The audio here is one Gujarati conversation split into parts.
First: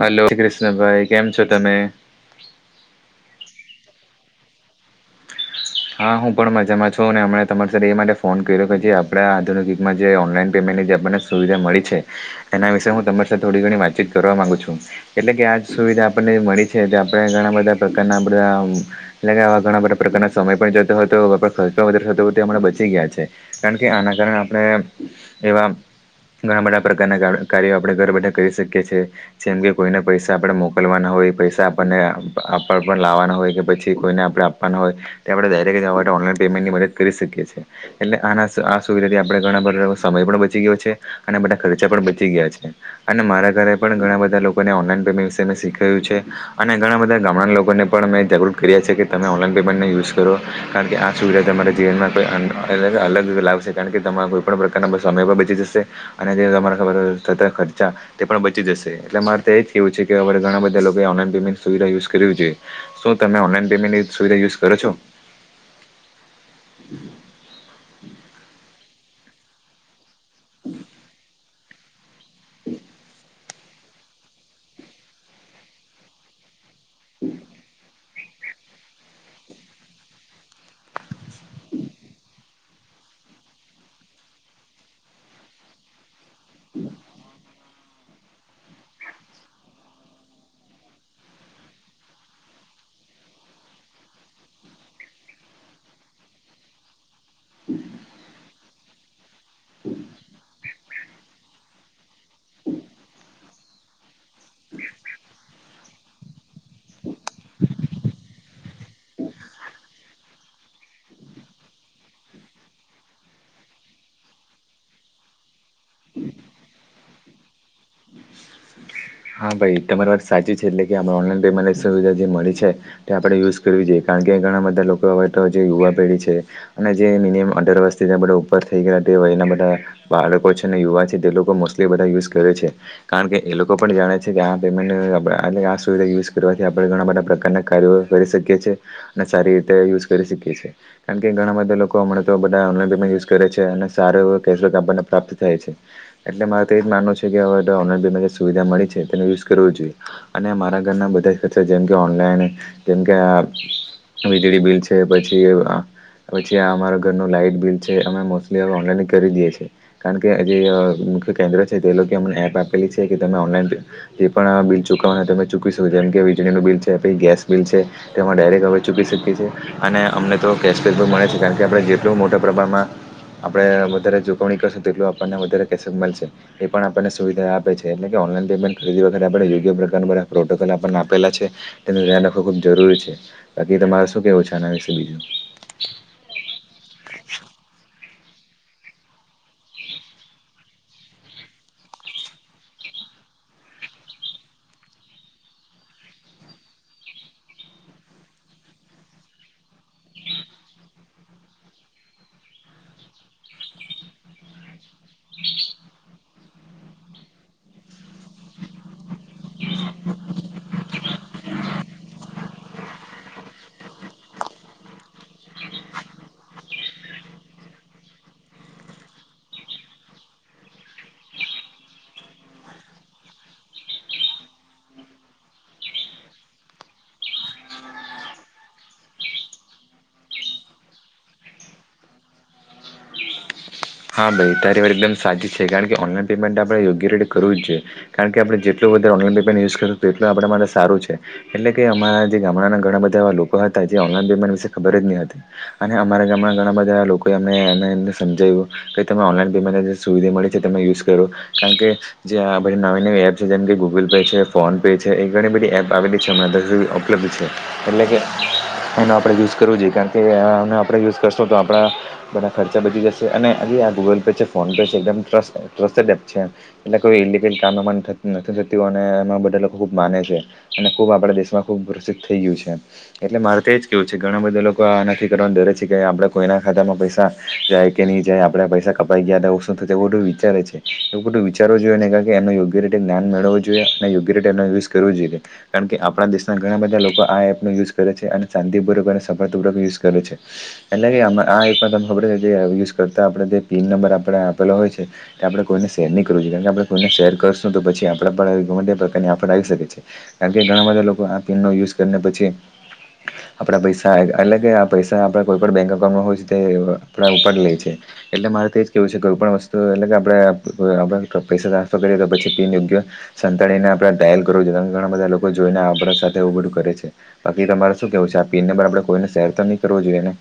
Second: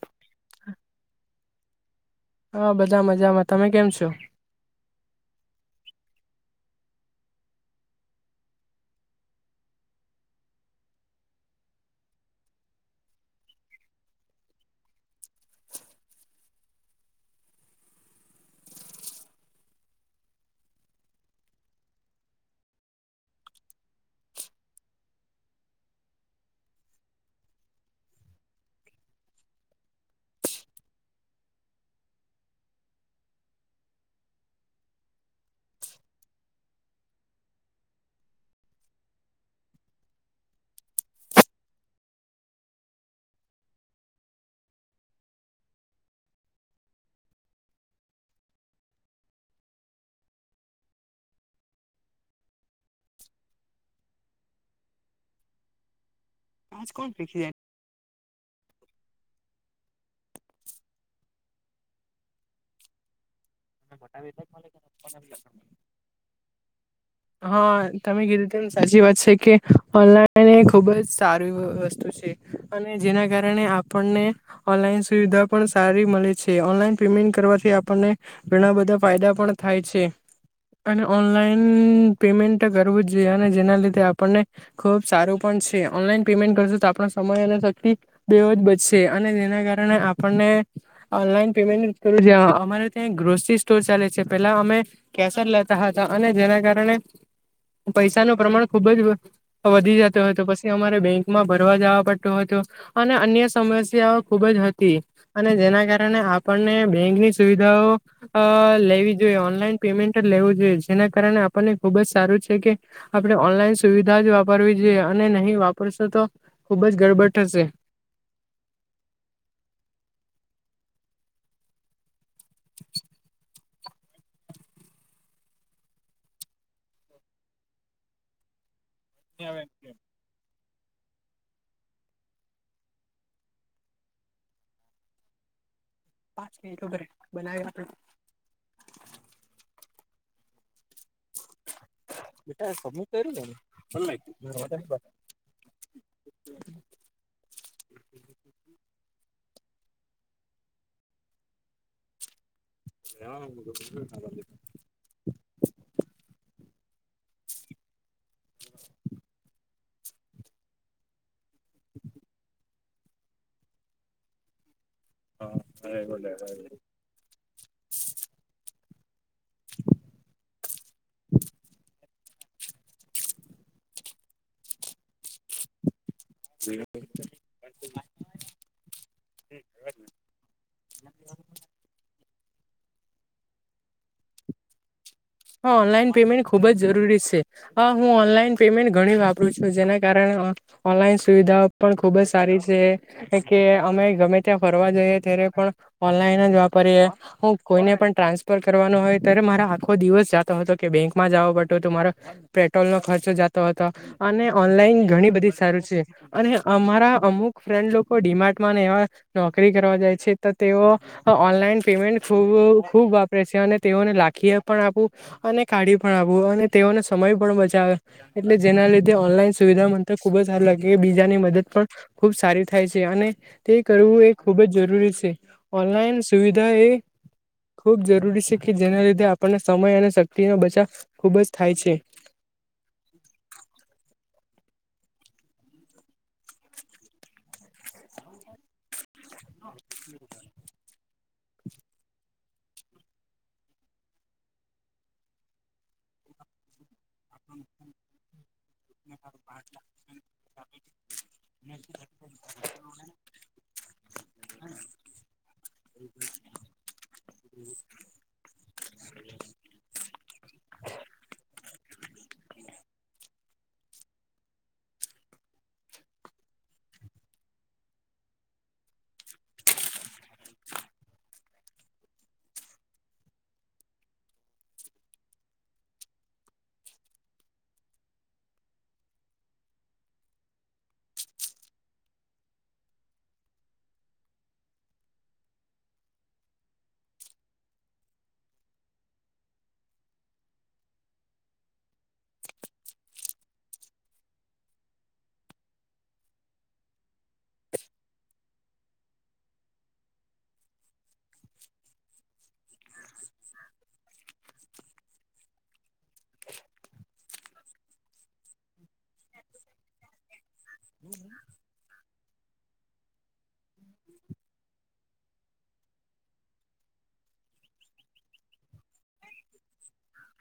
હલો, જે શ્રી કૃષ્ણ ભાઈ કેમ છો, તમે હા, બધા મજામાં તમે કેમ છો. હા, હું પણ મજામાં છુ. હમ્મ તમારી સાથે એ માટે ફોન કર્યો કે જે આપડા આધુિક યુગમાં જે ઓનલાઈન પેમેન્ટ આપણને સુવિધા મળી છે. એના વિશે હું તમારી સાથે, થોડી ઘણી વાતચીત કરવા માંગુ છું એટલે કે આ સુવિધા આપણને મળી છે. આપણે ઘણા બધા પ્રકારના બધા લગાવવા ઘણા બધા પ્રકારના સમય પણ જતો હોય તો ખર્ચ પણ વધારે થતો હોય, તે હમણાં બચી ગયા છે. કારણ કે આના કારણે આપણે જેવા ઘણા બધા પ્રકારના કાર્યો આપણે ઘરબેઠા કરી શકીએ છએ, જેમ કે કોઈને પૈસા આપણે મોકલવા ના હોય. હોય. પૈસા આપણને આપણ પણ લાવવાના હોય, કે પછી કોઈને આપણે આપવાના હોય તે આપણે ડાયરેક્ટ જવા માટે ઓનલાઈન પેમેન્ટની, મદદ કરી શકીએ છીએ એટલે આના, આ સુવિધાથી આપણે ઘણા બધા સમય પણ બચી ગયો છે, અને બધા ખર્ચા પણ બચી ગયા છે. અને મારા ઘરે પણ ઘણા બધા લોકો ઓનલાઈન પેમેન્ટ એના વિશે શીખ્યું છે, અને ઘણા બધા ગામડા લોકોને પણ અમે જરૂર કરી છે. કે તમે ઓનલાઈન પેમેન્ટને યુઝ કરો કારણ કે, આ સુવિધા તમારા જીવનમાં કોઈ અલગ લાવશે કારણ, કે તમા કોઈપણ પ્રકારના બસ પણ બચી, જશે અને ખબર ખર્ચા તે પણ બચી જશે એટલે મારે તો એ કેવું છે કે ઘણા બધા ઓનલાઈન પેમેન્ટ સુવિધા યુઝ કરવી જોઈ તમે ઓનલાઈન પેમેન્ટની સુવિધા, યુઝ કરો છો. હા, તમે કીધું તેમ સાચી વાત છે કે ઓનલાઈન એ ખૂબ જ સારી વસ્તુ છે. અને જેના કારણે આપણને ઓનલાઈન સુવિધા પણ સારી, મળે છે. ઓનલાઈન પેમેન્ટ કરવાથી આપણને ઘણા બધા ફાયદા પણ થાય છે, અને ઓનલાઈન પેમેન્ટ કરવો જ જોઈએ, અને જેના લીધે આપણને ખુબ સારું પણ છે. ઓનલાઈન પેમેન્ટ કરશે, તો આપણો સમય અને બેહો જ બચશે અને જેના કારણે આપણને ઓનલાઈન પેમેન્ટ જ કરવુ, અમારે ગ્રોસરી સ્ટોર ચાલે છે પેલા અમે કેસર લેતા હતા અને જેના કારણે પૈસા નું પ્રમાણ ખુબ જ વધી જતું હોય તો પછી અમારે બેંકમાં ભરવા જવા પડ તું હતું અને અન્ય સમસ્યાઓ ખુબ જ હતી અને જેના કારણે કારણે આપણને બેંકની સુવિધા લેવી જોઈએ ઓનલાઈન પેમેન્ટ લેવું જોઈએ જેના કારણે આપણને ખુબ જ સારું છે. કે આપણે ઓનલાઈન સુવિધા જ વાપરવી જોઈએ અને નહી વાપરવી પરસો તો ખુબ જ ગડબડ થશે. [inaudible] હા ભાઈ તમારી વાત સાચી છે એટલે કે આપણે ઓનલાઈન પેમેન્ટની સુવિધા જે મળી છે તે આપણે યુઝ કરવી જોઈએ. કારણ કે ઘણા બધા લોકો હવે તો જે યુવા પેઢી છે અને જે મિનિમમ અઢાર વર્ષથી આપ ઉપર થઈ ગયા તે એયના બધા બાળકો છે ને યુવા છે તે લોકો મોસ્ટલી બધા યુઝ કરે છે. કારણ કે એ લોકો પણ જાણે છે કે આ પેમેન્ટ આપણે આ સુવિધા યુઝ કરવાથી આપણે ઘણા બધા પ્રકારના કાર્યો કરી શકીએ છીએ, અને સારી રીતે યુઝ કરી શકીએ કારણ, કે ગણા બધા લોકો હમણા તો બધા ઓનલાઈન પેમેન્ટ યુઝ કરે છે. અને સારો એવો કેશબેક આપણને પ્રાપ્ત થાય છે, એટલે મારો તે જ માનો છે, હવે સુવિધા મળી છે, તેનો યુઝ કરવું જોઈએ અને મારા ઘરના બધા જ ખર્ચા જેમ કે ઓનલાઈન કેમકે આ વીજળી બિલ છે, પછી પછી આ અમારા ઘરનું લાાઈટ બિલ છે અમે મોસ્ટલી હવે ઓનલાઈન કરી દએ છીએ કારણ કે જે મુખ્ય કેન્દ્ર છે તે લોકો અમને એપ આપેલી છે કે તમે ઓનલાઈન જે બિલ ચૂકવવાના તમે ચૂકી શકો છ જેમ કે વીજળનું બિલ છે, પી ગેસ બિલ છે તેમાં ડાયરેક્ટ હવે ચૂકી શકીએશ અને અમને તો કેશબેક મળે છે કારણ કે આપ જે એટલું મોટા પ્રમાણમાં આપણે વધારે ચૂકવણી કરશું તેટલો આપણને વધારે કેસત મળશે. એ પણ [inaudible] આપણને [unintelligible] સુવિધા આપે છે એટલે ઓનલાઇન પેમેન્ટ ખરીદી વખતે વિવિધ પ્રકારના પ્રોટોકોલ આપેલા છે. ખબ જરૂરી છે બાકી તમારે શું કેવું છે આના આવે છે બીજું હા ઓનલાઈન પેમેન્ટ ખુબ જ જરૂરી છે, હ હું ઓનલાઈન પેમેન્ટ ઘણી વાપરું છું જેના કારણે ઓનલાઈન સુવિધા પણ ખુબ જ સારી છે કે અમે ગમે ત્યાં ફરવા જઈએ. વાપરી કોઈને પણ ટ્રાન્સફર કરવાનો હોય ત્યારે મારા આખો દિવસ જતો હતો કે બેંકમાં જવો પડતું, મારો પેટ્રોલ નો ખર્ચો જતો હતો અને ઓનલાઈન ઘણી બધી સારું છે અને અમારા અમુક ફ્રેન્ડ લોકો ડીમાર્ટમાંને એવા નોકરી કરવા જાય છે. તેઓ ઓનલાઈન પેમેન્ટ ખૂબ ખુબ વાપરે છે અને તેઓને લાખી પણ આપું. અને કાઢી પણ આપું અને તેઓનો સમય પણ બચાવે એટલે જેના લીધે ઓનલાઈન સુવિધા મંત ખૂબ જ સારું લાગે બીજાની મદદ પણ ખુબ સારી થાય છે અને તે કરવું એ ખુબ જ જરૂરી ઓનલાઈન સુવિધા એ ખુબ જરૂરી છે કે જેના લીધે આપણને સમય અને શક્તિ નો બચાવ ખૂબ જ થાય છે. હા ભાઈ ત્યારે વાર એકદમ સાચી છે કારણ કે ઓનલાઈન પેમેન્ટ આપણે યોગ્ય રીતે કરવું જ છેએ કારણ કે આપણે જેટલું વધારે ઓનલાઇન યુઝ કરું એટલું આપણા માટે સારું છે. એટલે કે અમારા જે ગામડાના ઘણા બધા એવા લોકો હતા જે ખબર જ ન હતી અને હણા ઘણા બધા લોકો એમને એને એમને સમજાવ્યું. કે તમે ઓનલાઈન પેમેન્ટને જે સુવિધા મળી છે તમે યુઝ કરો કારણ કે જે આ બધી નવી નવી એપ છે જેમ કે ગૂગલ ને, ફોન પે છે, એણી બધી એપ આવેલી છે ઉપલબ્ધ છે એટલે કે નો આપણે યુઝ કરવો જોઈએ કારણ કે આપણે યુઝ કરશો તો આપણા બધા ખર્ચા બચી જશે અને હજી આ ગૂગલ પે છે ફોન પે છે એકદમ ટ્રસ્ટડ એપ છે એટલે કોઈ ઇલિગલ કામ થતું નથી એ બધા લોકો ખૂબ માને છે અને ખૂબ આપણા દેશમાં ખબ પ્રસિદ્ધ થઈ ગયું છે એટલે મા કેવું છે ઘણા બધા લોકો આ નથી કરવા ડરે છે કે આપણે કોઈના ખાતામાં પૈસા જાય કે નહી જાય આપ પૈસા કપાઈ ગયા હતા, એવું બધું વિચારે છે એવું બધું વિચારો જોઈ ને એ યોગ્ય રીતે જઞાન મેળવ કરવો જોઈએ કારણ કે આપણા દેશના ઘણા બધા લોકો આ એપનો યુઝ કરે છે અને શાંતિપૂર્વક અને સફળતાપૂર્વક યુઝ કરે છે એટલે કે આ આપમાં તમ ખબર છે જે યુઝ કરો. આપણે જે પિન નંબર આપણે આપેલો હોય છે તે આપણે કોઈને શેર નહીં કરવો જોઈએ કારણ કે આપણે કોઈને શેર કરશું તો પછી આપણે. આપમે પ્રકારની આફડ આવી શકે છે કારણ કે ઘણા બધા લોકો આ પીનનો યુઝ કરને પછી આપડા પૈસા એટલે કે આ પૈસા આપડા કોઈ પણ બેંક એકાઉન્ટમાં હોય છે, તે આપણા ઉપાડી લે છે. એટલે મારે તોજ કેવું છે કોઈ પણ વસ્તુ એટલે કે આપણે પૈસા ટ્રાન્સફર કરીએ તો પછી પીન યોગ્ય સંતાળીને આપડે ડાયલ કરવો જોઈએ, જેના કારણે ઘણા બધા લોકો જોઈને આપણા સાથેવ બધું કરે છે, બાકી તમારે શું કેવું છે આ પિન નંબર આપણે કોઈને શેર તો નઇ. કરવો જોઈએ ને.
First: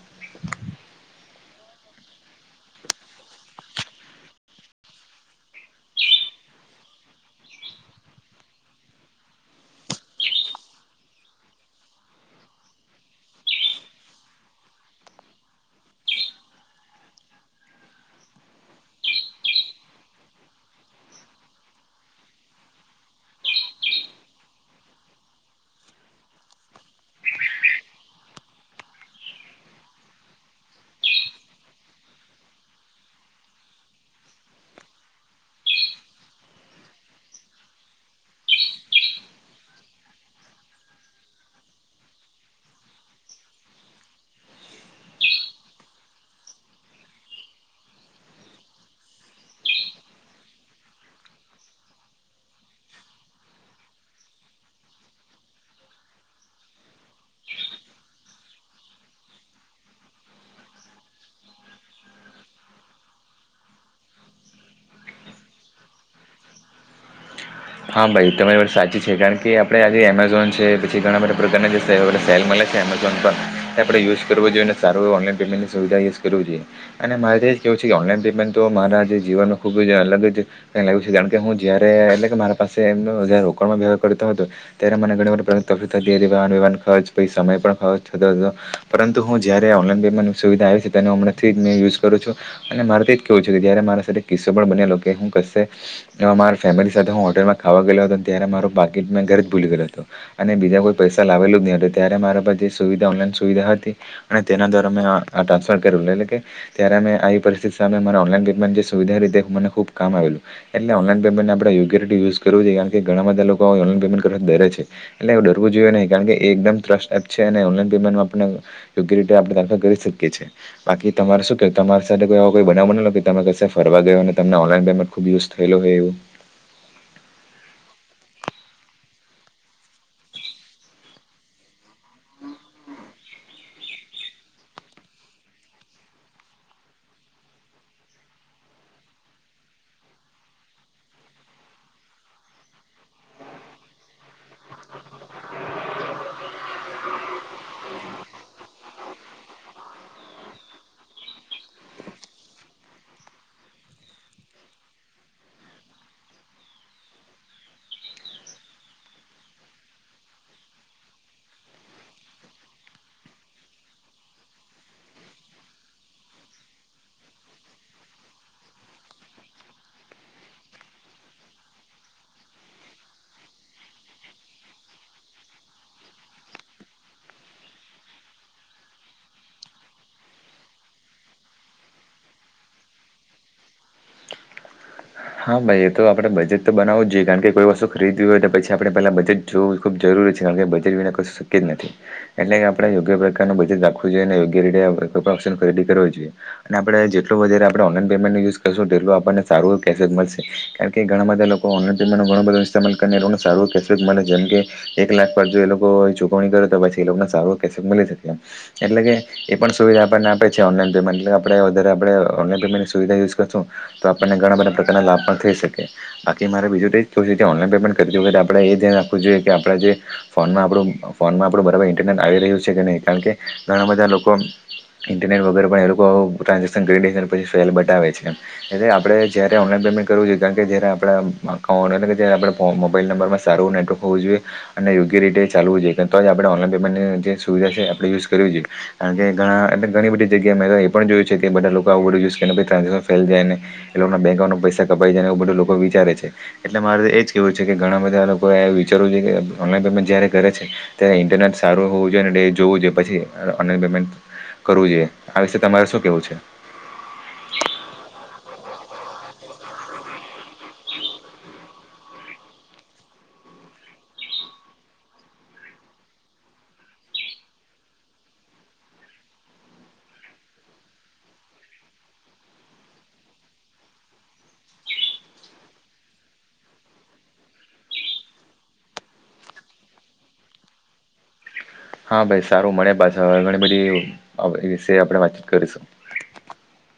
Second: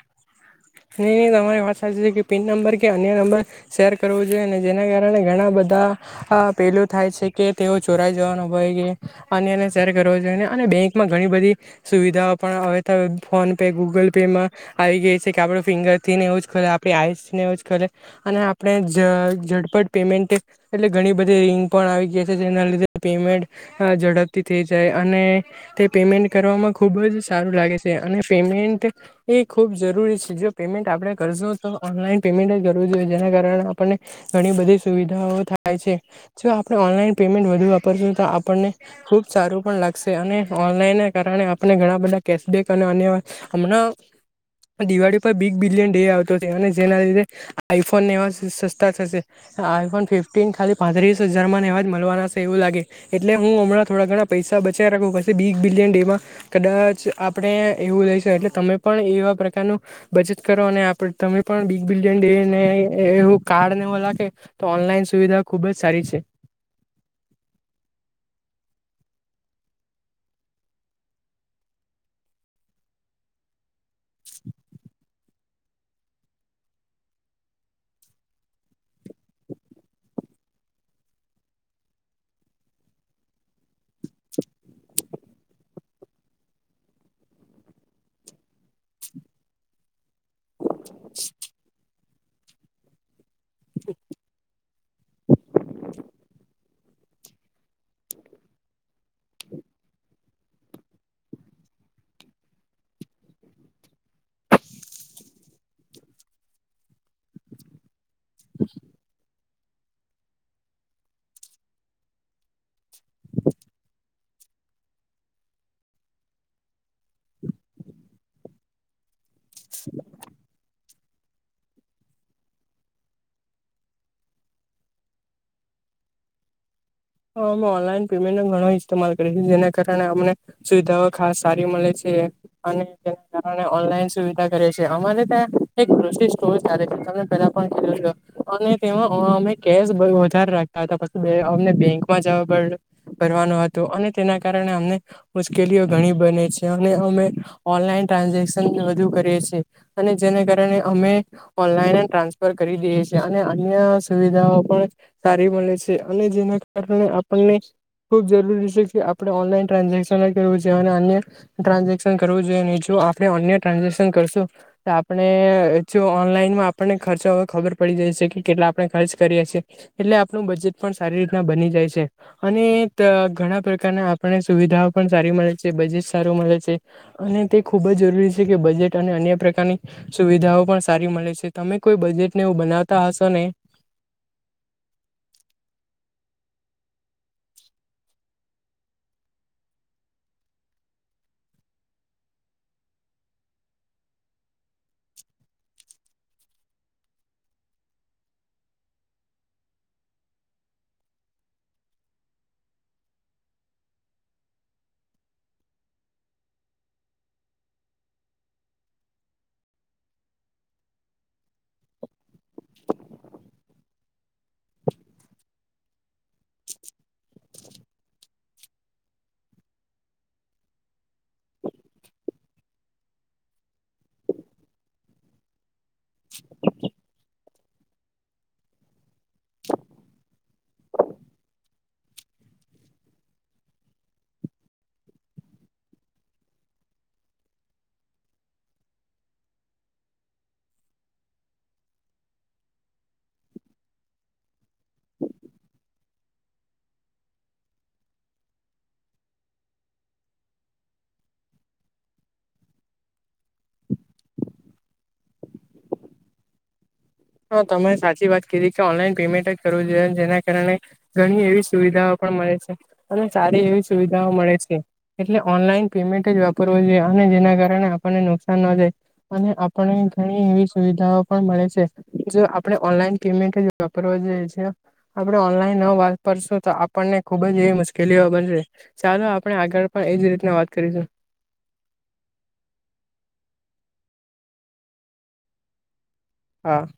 નહીં નહીં તમારી વાત પિન નંબર કે અન્ય નંબર શેર કરવો જોઈએ નઇ અને જેના કારણે ઘણા બધા પેલું થાય છે કે તેઓ ચોરાઈ જવાનો ભય રહે અને શેર કરવા જો અને બેંકમાં ઘણી બધી સુવિધાઓ પણ આવેતા ફોન પે, ગૂગલ પે માં આવી ગઈ છે કે આપણે ફિંગરથી ને એવું જ કરે, આપડી આઈસને એવું જ કરે અને આપણે. ઝટપટ પેમેન્ટ એટલે ઘણી બધી રીંગ પણ આવી ગયા છે જેના લીધે પેમેન્ટ ઝડપથી. જાય અને તે પેમેન્ટ કરવામાં ખુબ જ સારું લાગે છે અને પેમેન્ટ. એ ખુબ જરૂરી છે જો પેમેન્ટ આપણે કરજો તો ઓનલાઈન પેમેન્ટ જ જરૂરી હોય જેના કારણે આપણને ઘણી બધી સુવિધાઓ થાય છે, જો આપણે ઓનલાઈન પેમેન્ટ વધુ વાપરશું તો આપણને ખૂબ સારું પણ લાગશે અને ઓનલાઈનના કારણે આપણે ઘણા બધા કેશબેક અને અન્ય હમણાં [inaudible] દિવાળી પર બિગ બિલિયન ડે આવતો હતો અને જેના લીધે આઈફોન એવા સસ્તા થશે આઈફોન ફિફ્ટીન ખાલી પાંત્રીસ હજાર માં નવાજ મળવાનાશે એવું લાગે એટલે હું હમણાં થડા ઘણા પૈસા બચ રાખવું પડશે બિગ બિલિયન એમાં કદાચ આપણે એવું લઈશ એટલે તમે પણ એવા પ્રકારનું બચત કરો અને તમે પણ બિગ બિલિયન ડેને એવું કાર્ડ તો ઓનલાઈન સુવિધા ખુબ જ સારી છે [inaudible] હા ભાઈ તમારી સાચી છે કારણ કે આપડે આજે એમેઝોન છે પછી ઘણા બધા પ્રકારના જે સેલ મળે. એમેઝોન પર આપણે યુઝ કરવો જોઈએને સારું ઓનલાઈન પેમેન્ટની સુવિધા જ કરવી જોઈએ અનેરે એ જ કવું છે કે ઓનલાઈન પેમેન્ટ તો મારા જે જીવનમાં ખૂબ જ અલગ જ કારણ કે હું જયારે એટલે કે મા પાસે એમનો જ રોકાણમાં વહાર કરતો હતો ત્યારે મને ઘણીવાર પ્ર થતી હતી વાહન વહન ખર્ચ પછી સમય પણ ખર્ચ થતો હતો પરંતુ હું જયારે ઓનલાઈન પેમેન્ટ. સુવિધા આવી છે તેનો હમણાંથી જ મેં યુઝ કરું છું અને મારેથી. કેવું છે કે જ્યારે મારા સાથે કિસ્સો પણ બનેલો કે હું કશે મારા ફેમિલી સાથે હું હોટલમાં. ખાવા ગયે હતો ત્યારે મારો પાકેટ મેં ઘરે જ ભૂલી ગેયો હતો અને બીજા કોઈ પૈસા લાવેલો જ નહી હતો ત્યારે મારા વિધા ઓનલાન સુવિધા હતી અને તેના દ્વારા મે ટ્રાન્સફર કર એટલે કે ત્યારે અમે આવી પરિસ્થિતિ સામે મારે ઓનલાઇન પેમેન્ટ સુવીધા રીતે મને ખુબ કામ આવેલું એટલે ઓનલાઇન પેમેન્ટ આપડે યોગ્ય રીતે યુસ કરવું જોઈએણ કે ઘણા બધા લોકો ઓનલાન પેમેન્ટ કરવા ડરે છે એટલે ડરવું જોઈએ નહી કારણ કે એ એકદમ ટ્રસ્ટ એપ છે. લા પેમેન્ટ આપયોગ્ય રીતે આપણે્રાન્સફર કરી શકીએ છીએ. બાકી તમારે શું કે તમારી સાથે કોઈવા કોઈ બનાવ બનેલો કે તમે કશે ફર ગયો અને તમને ઓનલાનેમમેન્ટ ખુઝ થયેું છે બેવું. હા અમે ઓનલાઈન પેમેન્ટ નો ઘણો ઇતેમાલ કરીશું જેના કારણે અમને સુવિધાઓ ખાસ સારી મળે છે. ઓનલા સુવિધા કરે છે અમારે ત્યાં એકિ [unintelligible] પેલા અને તેમાં અમે કે વધારે રાખતા હતા પછી અ બેક મજા બ કરવાનું હતું અને તેના કારણે અમને મુશ્કેલીઓ ઘણી બને છે અને અમે ઓનલાઈન. ટ્રાન્ઝેક્શન વધુ કરી અને જેને કારણે અમે ઓનલાઈન ટ્રાન્સફર કરી દઈએએ. અને અન્ય સુવિધાઓ પણ સારી મળે છે અને જેના કારણે આપણને ખુબ જરૂરી છે કે આપણે ઓનલાઈન ટ્રાન્ઝેક્શન કરવું જોઈએ અને અન્ય ટ્રાન્ઝેક્શન કરવું જોઈએ નીચું. આપણે અન્ય ટ્રાન્ઝેક્શન કરશું તો આપણે જો ઓનલાઈનમાં આપણને ખર્ચા હો ખબર પડી. દે છે કેટલા આપણે ખર્ચ કરીએ છીએ એટલે આપણું બજેટ પણ સારી રીતે બની જાય છે અને ઘણા પ્રકારના આપને સુવિધાઓ પણ સારી મળે છે બજેટ સારું મળે છે અને તે ખૂબ જ જરૂરી છે કે બજેટ અને અન્ય પ્રકારની સુવિધાઓ પણ સારી મળે તમે કોઈ બજેટ ને એવું બનાવતા હશો ને [inaudible] હા ભાઈ એ તો આપણે બજેટ તો બનાવું જોઈએ કારણ કે કોઈ વસ્તુ ખરીવી હોય તો પછી આપણે પેલા બજેટ જોવું ખૂબ જરૂરી કારણ કે બેટના શક્ય જ નથી એટલે કે આપણે યોગ્ય પ્રકારનું બજેટ રાખવું જોઈએ અને યોગ્ય રીતે ખરી જોએ આપણે જેટ આપણે ઓલાન પેમેન્ટ યુઝશુંટ આપને સારું કેશબેક મળશે કારણ કે ઘણા બધા લોકો ઓનલાઈન ટીમનો ઘણું બધો ઇસ્તેમાલ કરીને એ લોકોને સારું ક કેશબેક મળે છે જેમ કે એક લાખ પર જો એ લોકો ચૂકવણી કરે તો પછી એ લોકોને સારો કે મળી શકે એમ એટલે કે એ પણ સુવિધા આપણને આપે છે ઓનલાઈન પેમેન્ટ એટલે આપણે વધારે આપણે ઓનઈન પેમમેન્ટની સુવધા યુઝ કરશું તો આપણને ઘણા બધા કાર લાભ પણ થઈ શકે બાકી મારે બીજું તો જ ઓનલાન પેમેન્ટ કરું આપણે એ ધ્યાન રાખવું જોઈએ કે આપણે જે ફોનમાં આપણું ફોનમાં આપણું બરાબર ઇન્ટરનેટ આવી રહ્યું છે કે નહીં કારણ કે ઘણા બધા લોકો ઇન્ટરનેટ વગેર પણ એ લોકો ટ્રાન્ઝેશન પછી ફેલ બતા છે એટલે આપડ જયારે ઓનલાઈન પેમેન્ટ કરવ જોઈએ કારણ કે જયારે આપડા અ આપણે મોબાઈલ નંબરમાં સારું ટર્ક હોવું જોઈએ અને યોગ્ય રીતે ચાલવું જોઈએ કે જ આપણે ઓનલાઈન પેમેન્ટની જે સુવિધા છે આપણે યુઝ કરવી જોઈએણ કે ઘણા એટલે ઘણી બધી જગ્યાએ મે તો એ પણ જોય છે કે બધા લોકો આવુંડ યુઝ કરને ભાઈ્રાન્ઝેક્શન ફેલ જાયને એ લોકોના બેં પૈસા કપાઈાયને એવું બધું લોકો વિચારે છે એટલે મારે તો એજ કેવું છે કે ઘણા બધા લોકો એ વિ કરવુ જોઈએ ઓનલાઇન પેમેન્ટ જય્યારે કરે છે ત્યારે ઇન્ટરનેટ સારું હોવુ જોઈએ અને જોવુંઈએ પછી ઓનલાઇન પેમેન્ટ કરવુ જોઈએ આ વિશે તમારે શું કેવું છે. હ તમે સાચી વાત કીધી કે ઓનલાઈન પેમેન્ટ જ કરવું જોઈએ, જેના કારણે ઘણી એવી. સુવિધાઓ પણ મળે છે, અને સારી એવી સુવિધાઓ મળે છે, એટલે ઓનલાઈન પેમેન્ટ જ વાપરવું. જેના કારણે આપણને નુકસાન ન જાય, અને આપને ઘણી એવી સુવિધાઓ પણ મળે છે. જો આપણે ઓનલાઈન પેમેન્ટ જ વાપરવા જેઈએ છે, આપણે ઓનલાઈન ન વાપરશું તો આપણને ખુબ જ એવી મુશ્કેલીઓ બનશે ચાલો આપણે આગળ પણ એજ રીતે વાત કરીશું. હ [inaudible] હા ભાઈ સારું મને ઘણી બધી વિશે આપણે વાતચીત કરીશું. હા [inaudible]